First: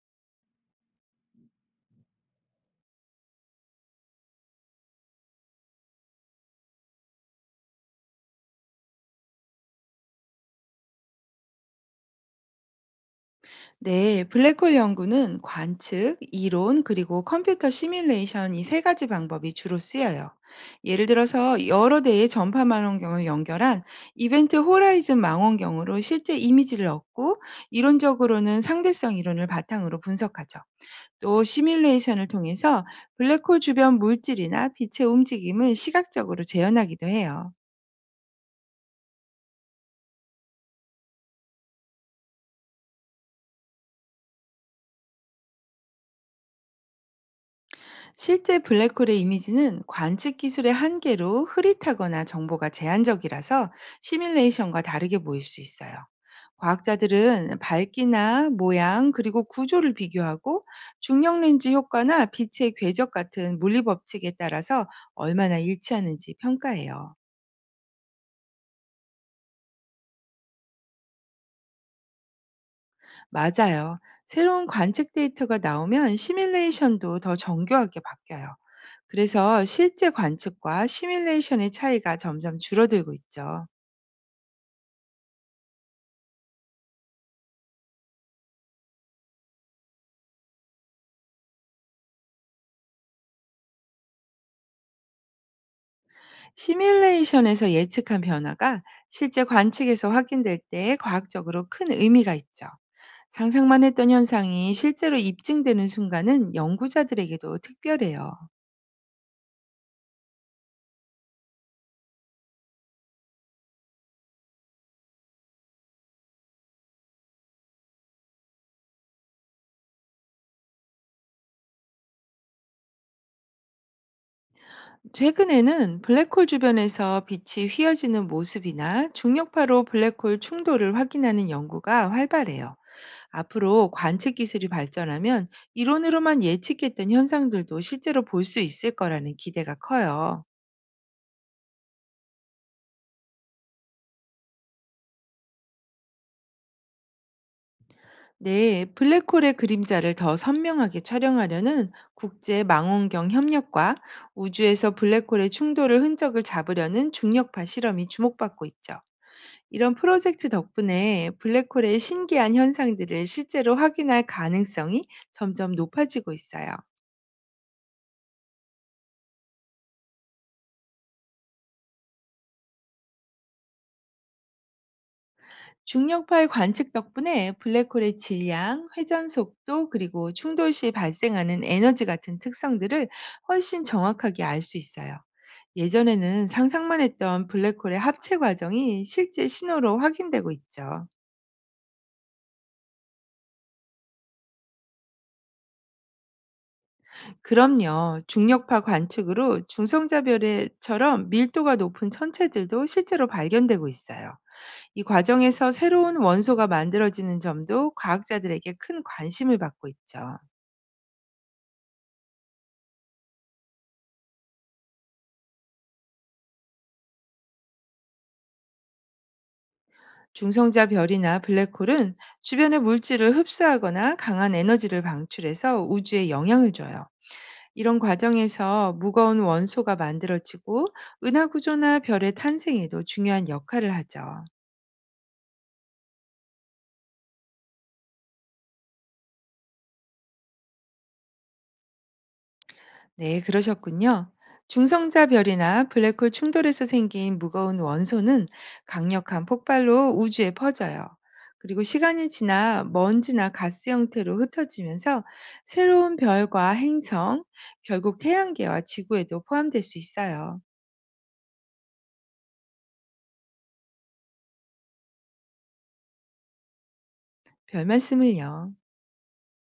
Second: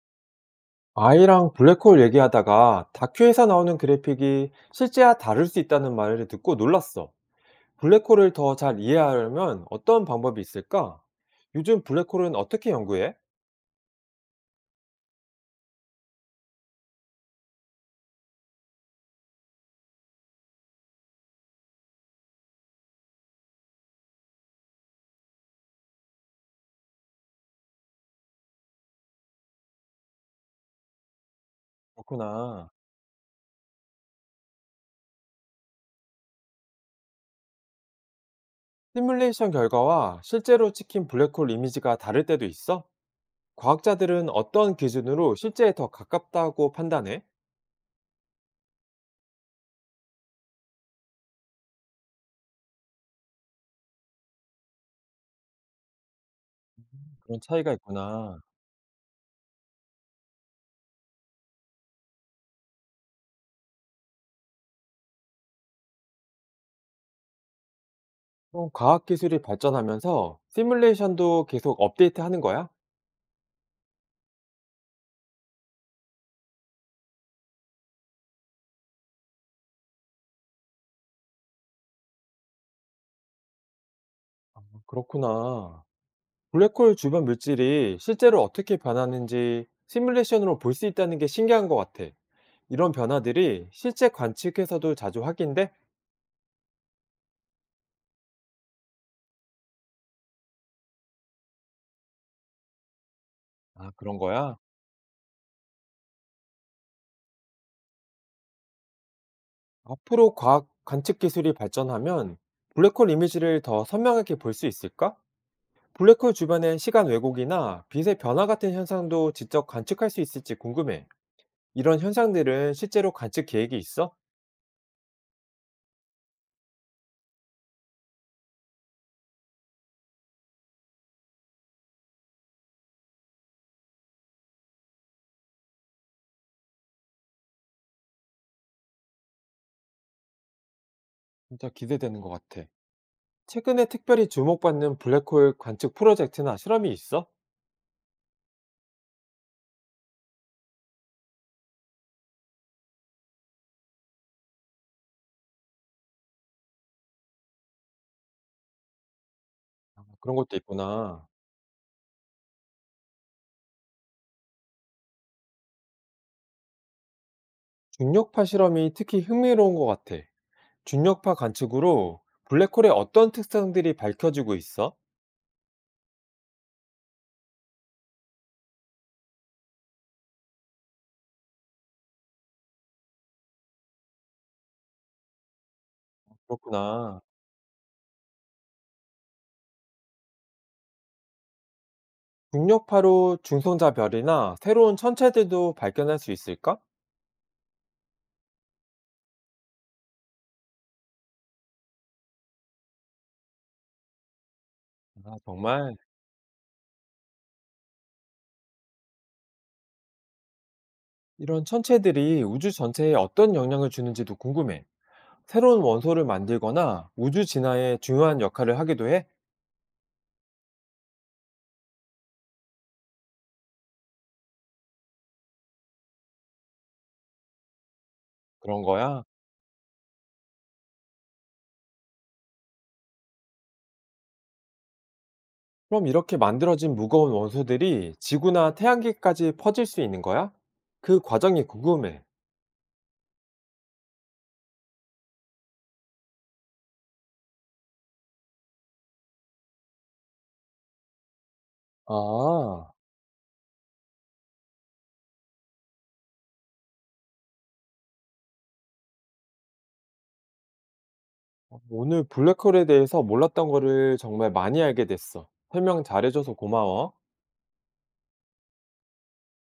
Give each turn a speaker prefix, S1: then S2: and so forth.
S1: 아이랑 블랙홀 얘기하다가 다큐에서 나오는 그래픽이 실제와 다를 수 있다는 말을 듣고 놀랐어. 블랙홀을 더 잘 이해하려면 어떤 방법이 있을까? 요즘 블랙홀은 어떻게 연구해?
S2: 네, 블랙홀 연구는 관측, 이론, 그리고 컴퓨터 시뮬레이션 이 세 가지 방법이 주로 쓰여요. 예를 들어서 여러 대의 전파 망원경을 연결한 이벤트 호라이즌 망원경으로 실제 이미지를 얻고 이론적으로는 상대성 이론을 바탕으로 분석하죠. 또 시뮬레이션을
S1: 그렇구나.
S2: 통해서 블랙홀 주변 물질이나 빛의 움직임을 시각적으로 재현하기도 해요.
S1: 시뮬레이션 결과와 실제로 찍힌 블랙홀 이미지가 다를 때도 있어? 과학자들은 어떤 기준으로 실제에 더 가깝다고 판단해?
S2: 실제 블랙홀의 이미지는 관측 기술의 한계로 흐릿하거나 정보가 제한적이라서 시뮬레이션과 다르게 보일 수 있어요.
S1: 그런
S2: 과학자들은
S1: 차이가 있구나.
S2: 밝기나 모양 그리고 구조를 비교하고 중력 렌즈 효과나 빛의 궤적 같은 물리 법칙에 따라서 얼마나 일치하는지 평가해요.
S1: 그럼 과학 기술이 발전하면서 시뮬레이션도 계속 업데이트하는 거야?
S2: 맞아요. 새로운 관측 데이터가 나오면 시뮬레이션도 더 정교하게 바뀌어요. 그래서 실제 관측과 시뮬레이션의 차이가 점점 줄어들고 있죠.
S1: 그렇구나. 블랙홀 주변 물질이 실제로 어떻게 변하는지 시뮬레이션으로 볼 수 있다는 게 신기한 것 같아. 이런 변화들이 실제 관측에서도 자주 확인돼?
S2: 시뮬레이션에서 예측한 변화가 실제 관측에서 확인될 때 과학적으로 큰 의미가 있죠. 상상만
S1: 아,
S2: 했던
S1: 그런 거야?
S2: 현상이 실제로 입증되는 순간은 연구자들에게도 특별해요.
S1: 앞으로 과학 관측 기술이 발전하면 블랙홀 이미지를 더 선명하게 볼 수 있을까? 블랙홀 주변의 시간 왜곡이나 빛의 변화 같은 현상도 직접 관측할 수 있을지 궁금해. 이런 현상들은 실제로 관측 계획이 있어?
S2: 최근에는 블랙홀 주변에서 빛이 휘어지는 모습이나 중력파로 블랙홀 충돌을 확인하는 연구가 활발해요. 앞으로 관측 기술이 발전하면 이론으로만 예측했던 현상들도 실제로 볼 수 있을 거라는 기대가 커요.
S1: 진짜 기대되는 것 같아. 최근에 특별히 주목받는 블랙홀 관측 프로젝트나 실험이 있어?
S2: 네, 블랙홀의 그림자를 더 선명하게 촬영하려는 국제 망원경 협력과 우주에서 블랙홀의 충돌을 흔적을 잡으려는 중력파 실험이 주목받고 있죠. 이런
S1: 그런
S2: 프로젝트
S1: 것도 있구나.
S2: 덕분에 블랙홀의 신기한 현상들을 실제로 확인할 가능성이 점점 높아지고 있어요.
S1: 중력파 실험이 특히 흥미로운 것 같아. 중력파 관측으로 블랙홀의 어떤 특성들이 밝혀지고 있어?
S2: 중력파의 관측 덕분에 블랙홀의 질량, 회전 속도, 그리고 충돌 시 발생하는 에너지 같은 특성들을 훨씬 정확하게 알 수 있어요. 예전에는 상상만
S1: 그렇구나.
S2: 했던 블랙홀의 합체 과정이 실제 신호로 확인되고 있죠.
S1: 중력파로 중성자 별이나 새로운 천체들도 발견할 수 있을까?
S2: 그럼요. 중력파 관측으로 중성자별에처럼 밀도가 높은 천체들도 실제로 발견되고 있어요. 이
S1: 아,
S2: 과정에서
S1: 정말.
S2: 새로운 원소가 만들어지는 점도 과학자들에게 큰 관심을 받고 있죠.
S1: 이런 천체들이 우주 전체에 어떤 영향을 주는지도 궁금해. 새로운 원소를 만들거나 우주 진화에 중요한 역할을 하기도 해?
S2: 중성자 별이나 블랙홀은 주변의 물질을 흡수하거나 강한 에너지를 방출해서 우주에 영향을 줘요. 이런
S1: 그런
S2: 과정에서
S1: 거야?
S2: 무거운 원소가 만들어지고 은하 구조나 별의 탄생에도 중요한 역할을 하죠.
S1: 그럼 이렇게 만들어진 무거운 원소들이 지구나 태양계까지 퍼질 수 있는 거야? 그 과정이 궁금해.
S2: 네, 그러셨군요. 중성자 별이나 블랙홀 충돌에서 생긴 무거운 원소는 강력한 폭발로 우주에 퍼져요. 그리고 시간이 지나
S1: 아,
S2: 먼지나 가스 형태로 흩어지면서 새로운 별과 행성, 결국 태양계와 지구에도 포함될 수 있어요.
S1: 오늘 블랙홀에 대해서 몰랐던 거를 정말 많이 알게 됐어. 설명 잘해줘서 고마워.
S2: 별 말씀을요.